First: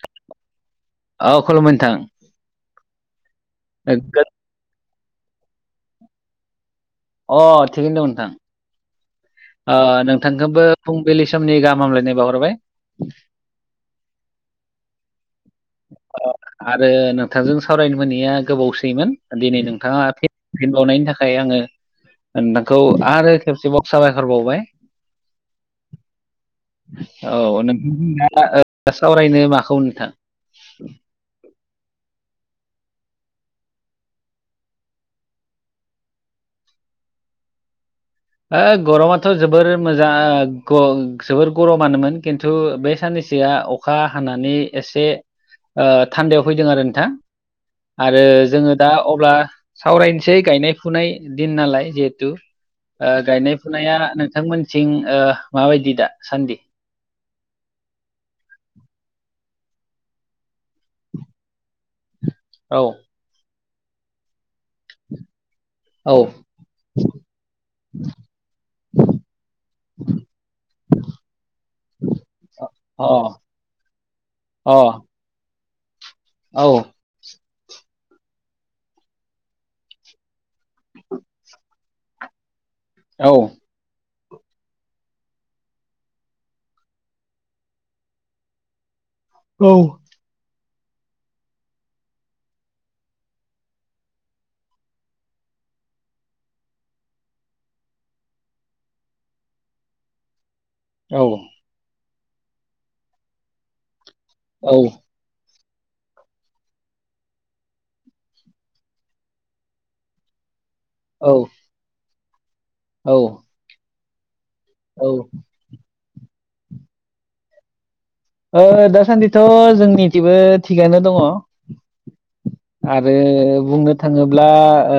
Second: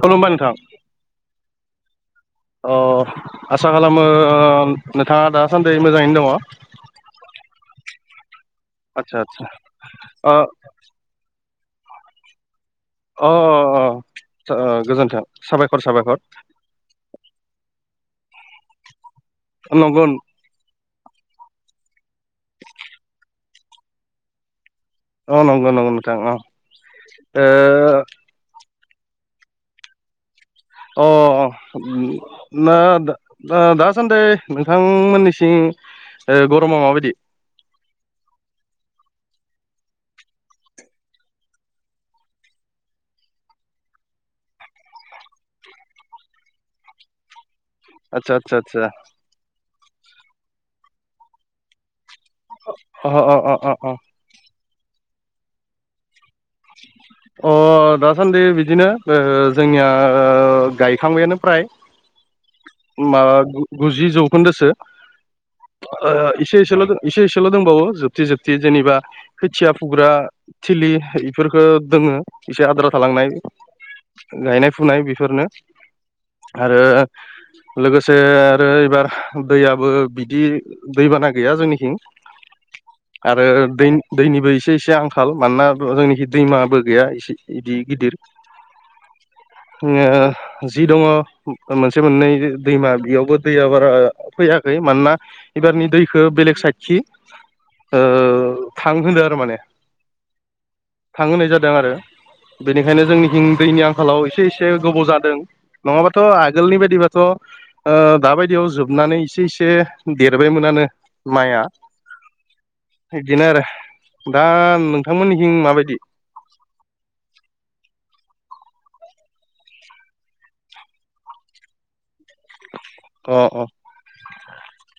खुलुमबाय नोंथां। औ खुलुमबाय नोंथां अ आसा खालामो गो- नोंथाङा दासान्दि मोजाङैनो दङ अ थिगैनो द नोंथां। आतसा आतसा ओ नोंथांखौबो फुंबिलि समनि गाहाम हामलायनाय बावाहरबाय। अ अ गोजोन्थों साबायखर साबायखर आरो नोंथांजों सावरायनो मोनैया गोबावसैमोन दिनै नोंथाङा नंगौ फिनबावनायनि थाखाय आङो नोंथांखौ आरो खेबसेबाव साबायखर बावबाय। औ नंगौ नंगौ नोंथां औ ओ ओ सावरायनो माखौ नोंथां? अ ना-दा-दासान्दै नोंथांमोननिसिं ओ गरमा माबायदि ओ गरमाथ' जोबोर मोजां ओ ग जोबोर गरमानोमोन खिन्थु बे साननैसोआ अ खा हानानै एसे थान्दायाव फैदों आरो नोंथां। आरो आदसा आदसा जोङो आदसा दा अब्ला सावरायनोसै गायनाय फुनाय दिन नालाय जिहेथु [inaudible] ओ अ गायनाय अ अ फुनाया नोंथांमोनथिं माबायदि दा सान्दि [unintelligible] अ दासान्दि बिदिनो ओ जोंनिया गायखांबायानो फ्राय [unintelligible] औ मा गुजि जौखोन्दोसो ओ औ इसे एसेल' एसे एसेल' दंबावो जोबथि जोबथि जेनेबा खोथिया फुग्रा थिलि फोरखो दोङो एसे आद्रा अ थालांनाय गायनाय अ औ फुनाय बेफोरनो आरो औ लोगोसे आरो एबार दैयाबो बिदि दैबाना गैया जोंनिथिं औ आरो दै दैनिबो एसे एसे आंखाल मानोना जोंनिखै दैमाबो गैया एसे इदि गिदिर ओ जि दङ मोनसे मोननै दैमा बेयावबो दैया बारा फैयाखै मानोना एबारनि दैखौ बेलेग साइडखि ओ थांहोदो आरो माने थांहोनाय जादों आरो बेनिखायनो जोंनिथिं दैनि आंखालाव एसे एसे औ गोबाव जादों। नङाबाथ' आगोलनि बायदिबाथ' ओ दाबायदियाव जोबनानै इसे इसे देरबायमोनानो औ माइआ इदिनो औ आरो दा नोंथांमोननिखिं माबाय दि ओ दासान्दिथ' जोंनिथिबो थिगानो दङ। आरो अ अ बुंनो थाङोब्ला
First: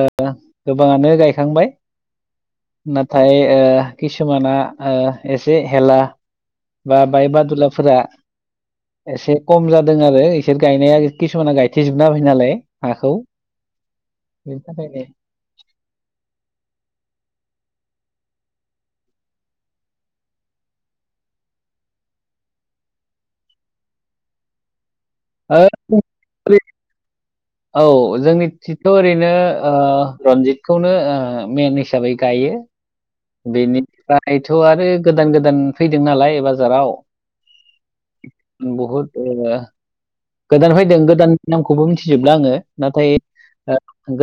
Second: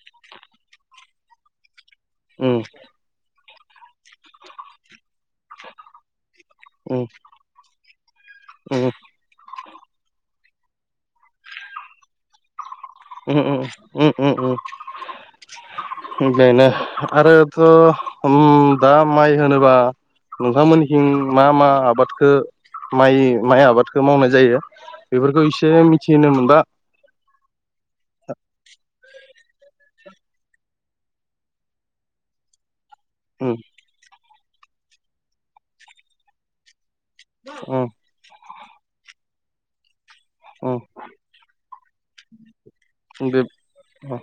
ओ गोबाङानो गायखांबाय। उम नाथाय ओ खिसुमाना ओ एसे हेला बा उम बाय बादुलाफोरा उम एसे खम जादों आरो इसोर गायनाया खिसुमाना गायथेजोबना होबाय नालाय हाखौ उम उम उम उम उम बेनि थाखायनो बेनो आरोथ' उम दा माइ होनोबा नोंथांमोननिहिं मा मा आबादखौ माइ माइ आबादखौ मावनाय जायो बेफोरखौ एसे मिथिनो ओ मोनबा औ जोंनि थिथ' ओरै नो ओ रनजितखौनो ओ मेन हिसाबै गायो उम बेनि थायथ' आरो गोदान गोदान फैदों नालाय बाजाराव उम बहुत ओ गोदान फैदों गोदाननि नामखौबो मिथिजोबला आङो नाथाय उम बे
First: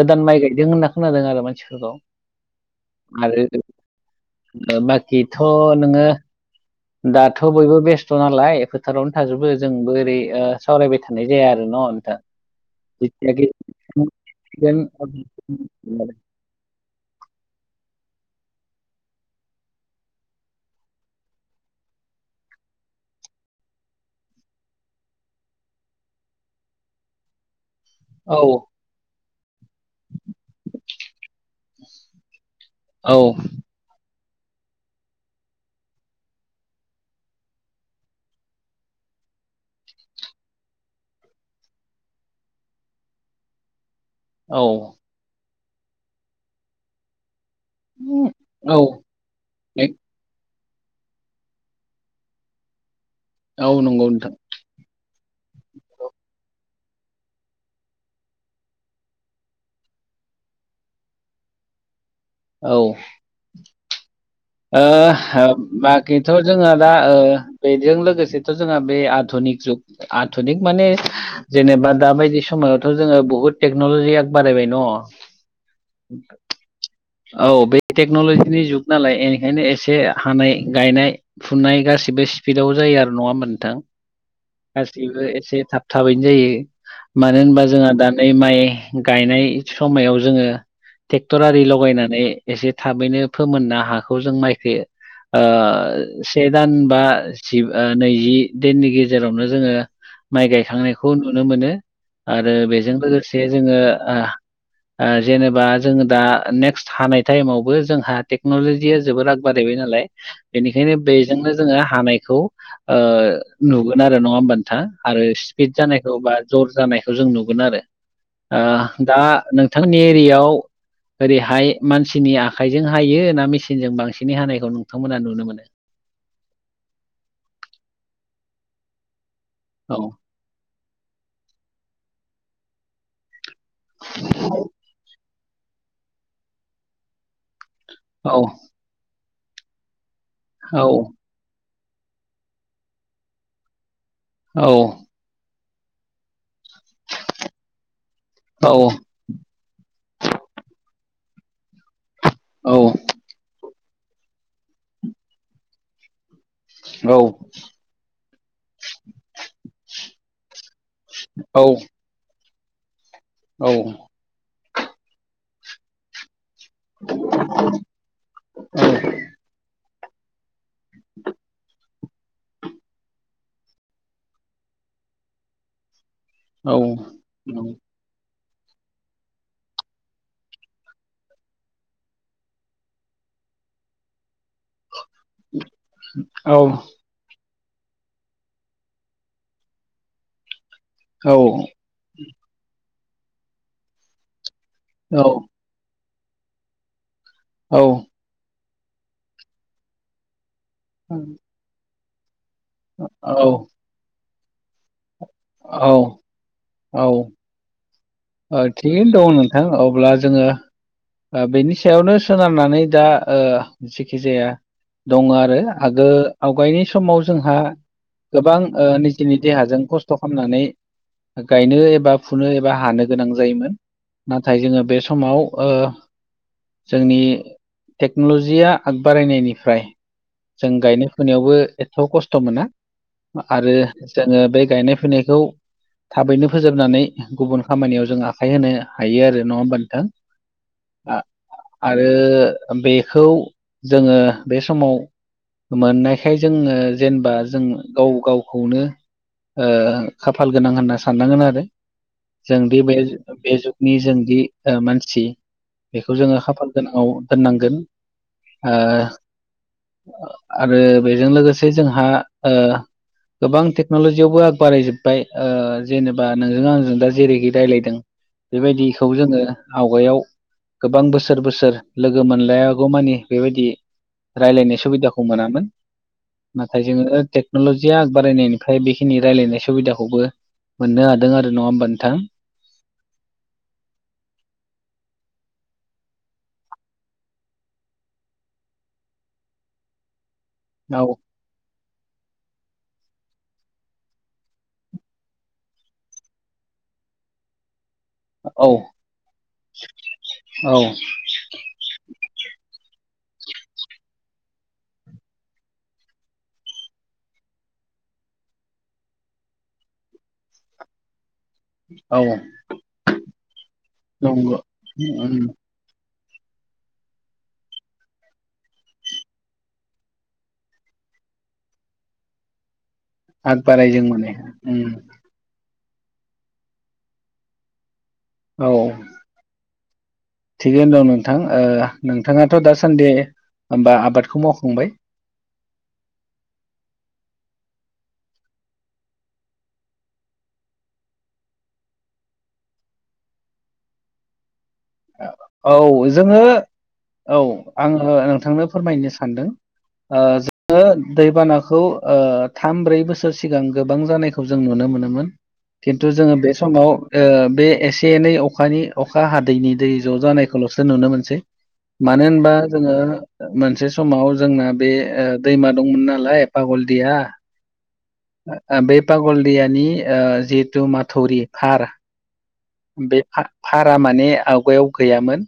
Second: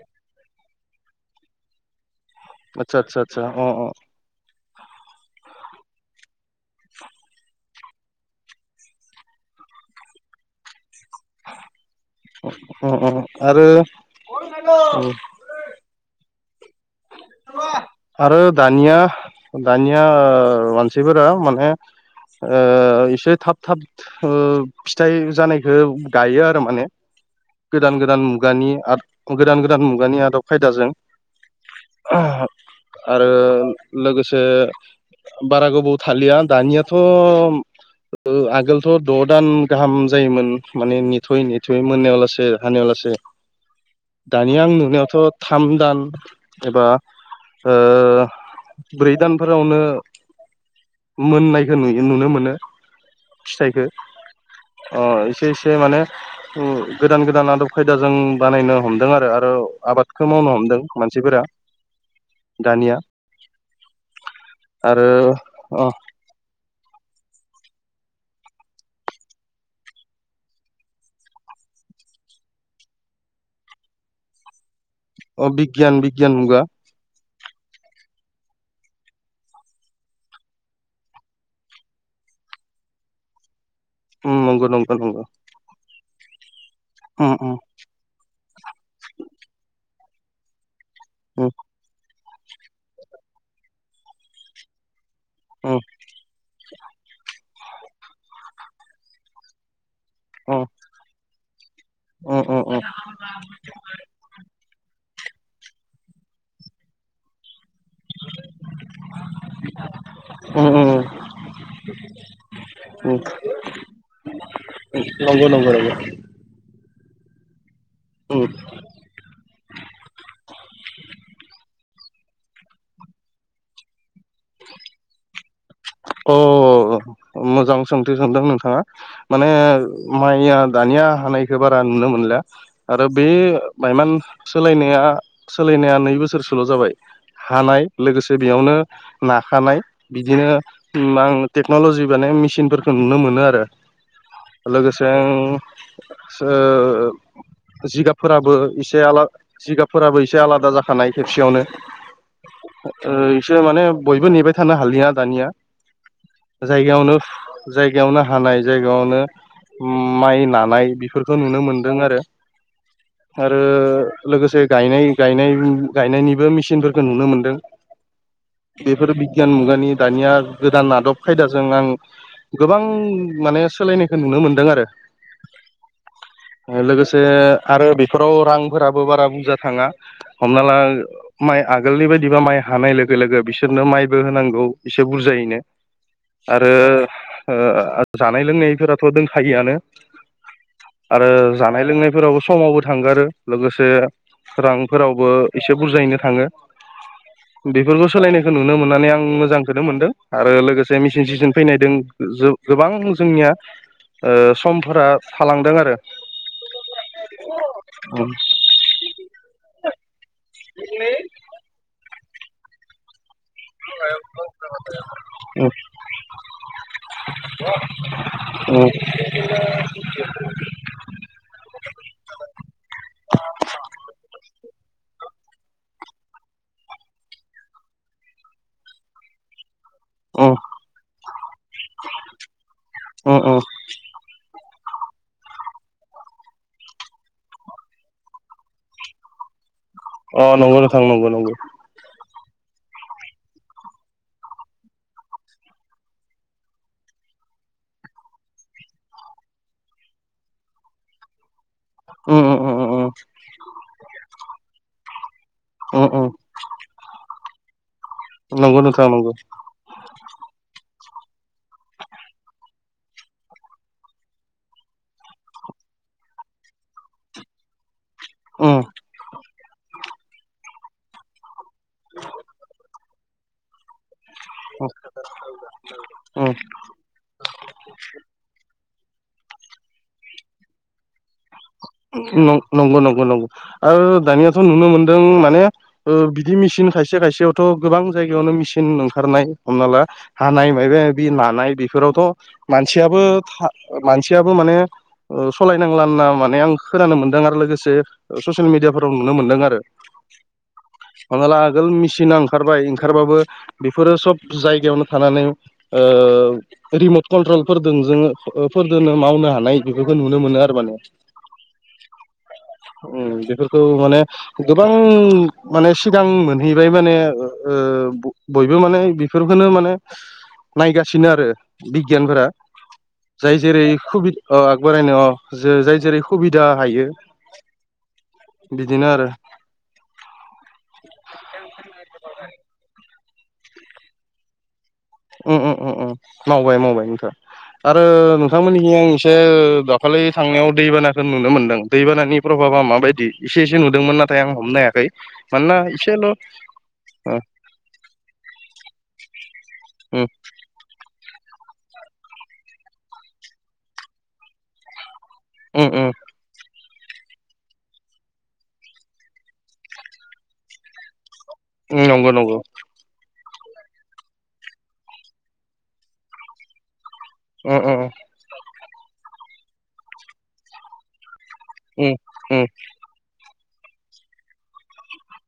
गोदान माइ गायदों होनना खोनादों आरो मानसिफोरखौ आतसा आतसा आतसा आरो अ अ बाखिथ' नोङो दाथ' बयबो बेस्थ' नालाय फोथारावनो थाजोबो जोंबो ओरै सावरायबाय थानाय जाया आरो न' अ अ आरो [unintelligible] आरो दानिया दानिया ओ मानसिफोरा माने ओ इसे थाब थाब ओ फिथाइ जानायखौ गायो आरो माने गोदान गोदान औ मुगानि आ गोदान गोदान मुगानि आदब खायदाजों [inaudible] [unintelligible] औ आरो लोगोसे बारा गोबाव थालिया दानियाथ' ओ आगोलथ' द' दान गाहाम जायोमोन माने नेथ'यै नेथ'यै मोनायाव लासे हानायाव लासे दानिया आं औ नुनायावथ' थाम दान एबा ओ औ ब्रै दान फोरावनो ए- मोननायखौ नुयो नुनो मोनो औ फिथाइखो नंगौ नोंथां अ एसे एसे माने उम गोदान गोदान आदब खायदाजों बानायनो हमदों आरो आरो आबादखौ मावनो हमदों मानसिफोरा औ दानिया आरो ओ अ मा बेथ' जोंहा दा बेजों लोगोसेथ' जोंहा बे आधुनिक जुग आधुनिक माने जेनेबा दा बायदि समायावथ' जोङो बुहुत टेक्न'लजि आग बारायबाय न अ बिग्यान बिगियान मुगा औ बे टेक्न'लजिनि जुग नालाय इनिखायनो एसे हानाय गायनाय फुनाय गासिबो स्पिडआव जायो आरो नङा होमबा नोंथां उम नंगौ नंगौ गासैबो नंगौ एसे थाब थाबैनो जायो उम मानो उम होनबा जोंहा दा नै माइ गायनाय समायाव जोङो टेक्टर उम आरिल' गायनानै एसे थाबैनो फोमोनना हाखौ जों माइखो ओ उम से दान बा जि नैजि दिननि गेजेरावनो जोङो माइ अ गायखांनायखौ नुनो मोनो अ आरो अ अ बेजों लोगोसे जोङो आ ओ जेनेबा जोङो दा नेक्स्ट हानाय टाइमावबो जोंहा टेक्न'लजिया जोबोद आग बारायबाय नालाय उम उम बेनिखायनो बेजोंनो जोङो हानायखौ ओ उम नुगोन आरो नङा होमबा नोंथांङा आरो नंगौ नंगौ स्पिपिड नंगौ जानायखौ बा जर जानायखौ जों नुगोन आरो उम ओ दा नोंथांनि एरियायाव ओरैहाय मानसिनि आखाइजों हायो ना मेसिनजों बांसिनै हानायखौ नोंथांमोना नुनो मोनो अ मोजां सोंथि सोंदों नोंथाङा माने औ माइ मया दानिया हानायखौ बारा नुनो मोनला आरो बे बाइमान सोलायनाया सोलायनाया नै बोसोरसोल' जाबाय हानाय लोगोसे औ बेयावनो नाखानाय बिदिनो औ आं टेक्न'ल'जिबाने मेसिनफोरखौ नुनो मोनो आरो औ लोगोसे जिगाबफोराबो औ एसे आला जिगाबफोराबो एसे आलादा जाखानाय खेबसेयावनो औ इसे माने बयबो नेबाय थानो हालिया दानिया औ जायगायावनो जायगायावनो हानाय जायगायावनो माइ लानाय बेफोरखौ नुनो औ मोनदों आरो आरो औ लोगोसे गायनाय गायनायनिबो मिस फोरखौ नुनो मोनदों बेफोर बिगियान मुगानि दानिया गोदान आदब खायदाजों आं गोबां माने सोलायनायखौ नुनो मोनदों आरो लोगोसे आरो बेफोराव रांफोराबो बारा बुरजा थाङा। हमना ला माइ आगोलनि बायदिबा माइ हानाय लोगो लोगो बिसोरनो माइबो होनांगौ एसे बुरजाय आरो जानाय ओ लोंनायफोराथ' दंखायोआनो आरो औ जानाय लोंनायफोरावबो समावबो थांगारो लोगोसे रांफोरावबो एसे बुरजायैनो थाङो औ बेफोरखौ सोलायनायखौ नुनो मोननानै आं मोजांखौनो मोनदों आरो लोगोसे औ मिसिन सिजन फैनायदों गोबां औ जोंनिया समफोरा थालांदों औ आरो उम ओ थिगैनो दङ नोंथां अब्ला जोङो बेनि सायावनो सोनारनानै दा ओ जेखिजाया दङ आरो आगो आवगायनाय समाव जोंहा गोबां ओ उम नि देहाजों खस्थ' खालामनानै गायनो एबा फुनो एबा हानो गोनां जायोमोन नाथाय जोङो बे समाव ओ जोंनि टेक्न'ल'जिया आगबारायनायनिफ्राय उम जों गायनाय फुनायावबो एथ' खस्थ' मोना उम उम आरो जोङो बे गायनाय फुनायखौ थाबैनो फोजोबनानै गुबुन खामानियाव जों आखाइ होनो हायो आरो नङा होमबानो अ नंगौ नखां नंगौ नंगौ। आरो बेखौ जोङो बे समाव मोननायखाय जोङो जेनेबा जों गाव गावखौनो ओ खाफाल गोनां होनना साननांगोन आरो उम जों उम दि उम बे उम बे जुगनि जोंदि मानसि उम बेखौ उम जोङो खाफाल गोनाङाव दोननांगोन नंगौ ओ नोंथां नंगौ आरो बेजों लोगोसे जोंहा ओ गोबां टेक्न'लजियावबो आग बारायजोब्बाय ओ जेनेबा नोंजों आंजों दा जेरैखि रायज्लायदों उम बेबायदिखौ जोङो आवगायाव गोबां बोसोर बोसोर लोगो मोनलायागौ मानि बेबायदि रायज्लायनाय सुबिदाखौ मोनामोन उम नाथाय जोङो टेक्न'लजियाग बारायनायनि ओंखाय बेखिनि रायजलायनाय सुबिदाखौबो मोननो हादों आरो नङा होमबानो नंगौ नंगौ नंगौ ओ दानियाथ' नुनो मोनदों माने बिदि मेचिन खायसे खायसेयावथ' गोबां जायगायावनो मेचिन ओंखारनाय हमना ला औ [unintelligible] बेफोरावथ' मानसियाबो मानसियाबो माने सालायनांलाा मान आं खोनानो मोनदों आरो लोगोसे ससियेल औ मिडियाफोराव नुनो मोनदों आरो औ हमनाला आगोल मेसिना ओंखारबाय ओंखारबाबो बेफोरो सब जायगायावनो थानानै ओ रिमट कन्ट्रलफोरदों जो फोरजोंनो मावनो हानाय बेफोरखौ नुनो मोनो आरो माने औ उम बेफोरखौ माने नंगौ गोबां उम माने सिगां मोनहैबाय माने ओ बयबो माने बेफोरखौनो माने नायगासिनो आरो बिगियानफोरा जाय आग बारायजों माने जेरैद अ उम आगबारायनो जे जाय जेरै सुबिदा हायो औ बिदिनो आरो थिगैनो दं नोंथां ओ नोंथाङाथ' दासान्दे होमबा आबादखौ मावखांबाय उ उ उ मावबाय मावबाय नोंथां आरो नोंथांमोननिसि आं एसे दाखालि थांनायाव दैबानाखौ नुनो मोन्दों दैबानानि प्रभाबा माबायदि इसे एसे नुदोंमोन नाथाय आं हमनाय आरो औ जोङो औ आङो नोंथांनो फोरमायनो सानदों उम ओ ओ दैबानाखौ थाम ब्रै बोसोर सिगां गोबां जानायखौ जों नुनो मोनोमोन। उम खिन्थु जोङो बे समाव ओ बे एसे एनै अखानि अखा हादैनि दै ज' जानायखौल'सो नुनो मोनसै उम मानो नंगौ होनबा नंगौ जोङो मोनसे समाव जोंना बे दैमा दंमोन नालाय पागलदिया। उम उम उम। ओ बे पागलदियानि ओ जिहेतु माथौरि खार उम उम। बे फा-फारा माने आवगायाव गैयामोन।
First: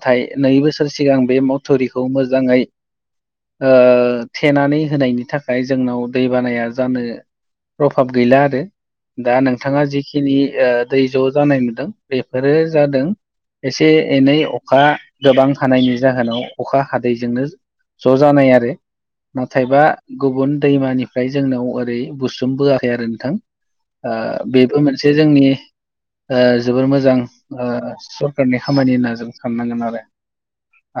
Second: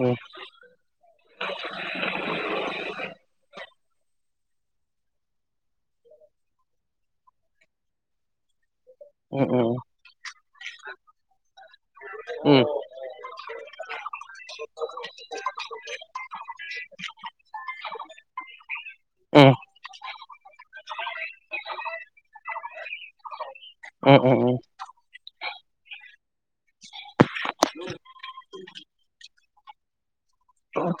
उम नै बोसोर सिगां बे मथुरिखौ मोजाङै ओ थेनानै होनायनि थाखाय जोंनाव दै बानाया जानो प्रभाब गैला आरो। दा उम उम नोंथाङा जिखिनि ओ दै ज' जानाय मोनदों बेफोरो उम जा जादों एसे एनै अखा गोबां हानायनि जाहोनाव अखा हादैजोंनो जा ज' जानाय आरो। उम नाथायबा गुबुन दैमानिफ्राय जोंनाव ओरै बुसोमबोआखै आरो नोंथां। उम उम ओ उम बेबो मोनसे जोंनि ओ जोबोर मोजां ओ सरखारनि खामानि होनना जों साननांगोन आरो।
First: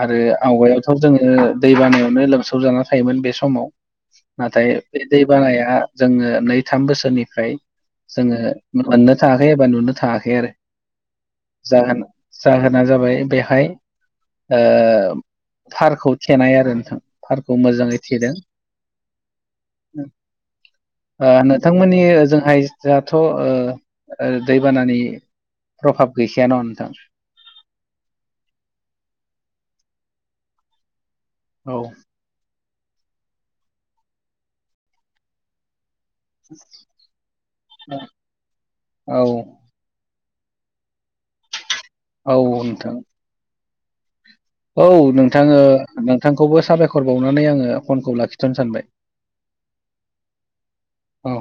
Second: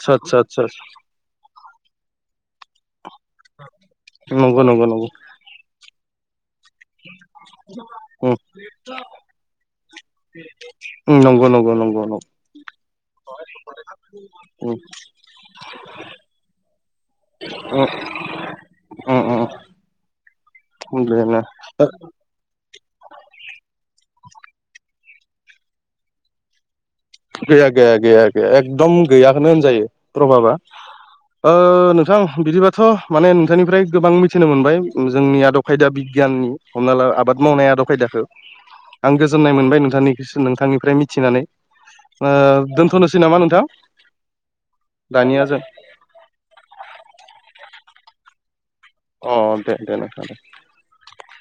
[inaudible] आरो आतसा आतसा आवगायावथ' जोङो ओ दै बानायावनो लोमसाव जाना थायोमोन बे समाव। नंगौ नाथाय नंगौ बे नंगौ दै बानाया जोङो नै थाम बोसोरनिफ्राय उम जोङो मोननो थाङाखै। एबा नुनो थाङाखै आरो उम नंगौ नंगौ जाहोन नंगौ नंगौ। जाहोना जाबाय [inaudible] औ। थारखौ थेनाय आरो नोंथां। थारखौ मोजाङै थेदों। उम उम उम [inaudible] ओ बेनो नोंथांमोननि ओजोंहाय जोंहाथ' ओ ओ दैबानानि प्रभाब गैखायान' नोंथां? गैया गैया गैया गैया एकदम गैयाखौनो होनजायो प्रभाबा। ओ औ नोंथां बिदिबाथ' माने नोंथांनिफ्राय गोबां मिथिनो मोनबाय। जोंनि आद खायदा बिगियाननि। हमना ला आबाद मावनाय द' खायदाखौ आं औ गोजोननाय मोनबाय नोंथांनि सिन नोंथांनिफ्राय मिथिनानै। ओ औ नोंथां दोनथ'नोसै नामा नोंथां? औ नोंथा दानिया जों ओ नोंथांखौबो साबायखर बावनानै आङो फनखौ लाखिथ'नो सानबाय। अ दे दे नोंथां दे। औ।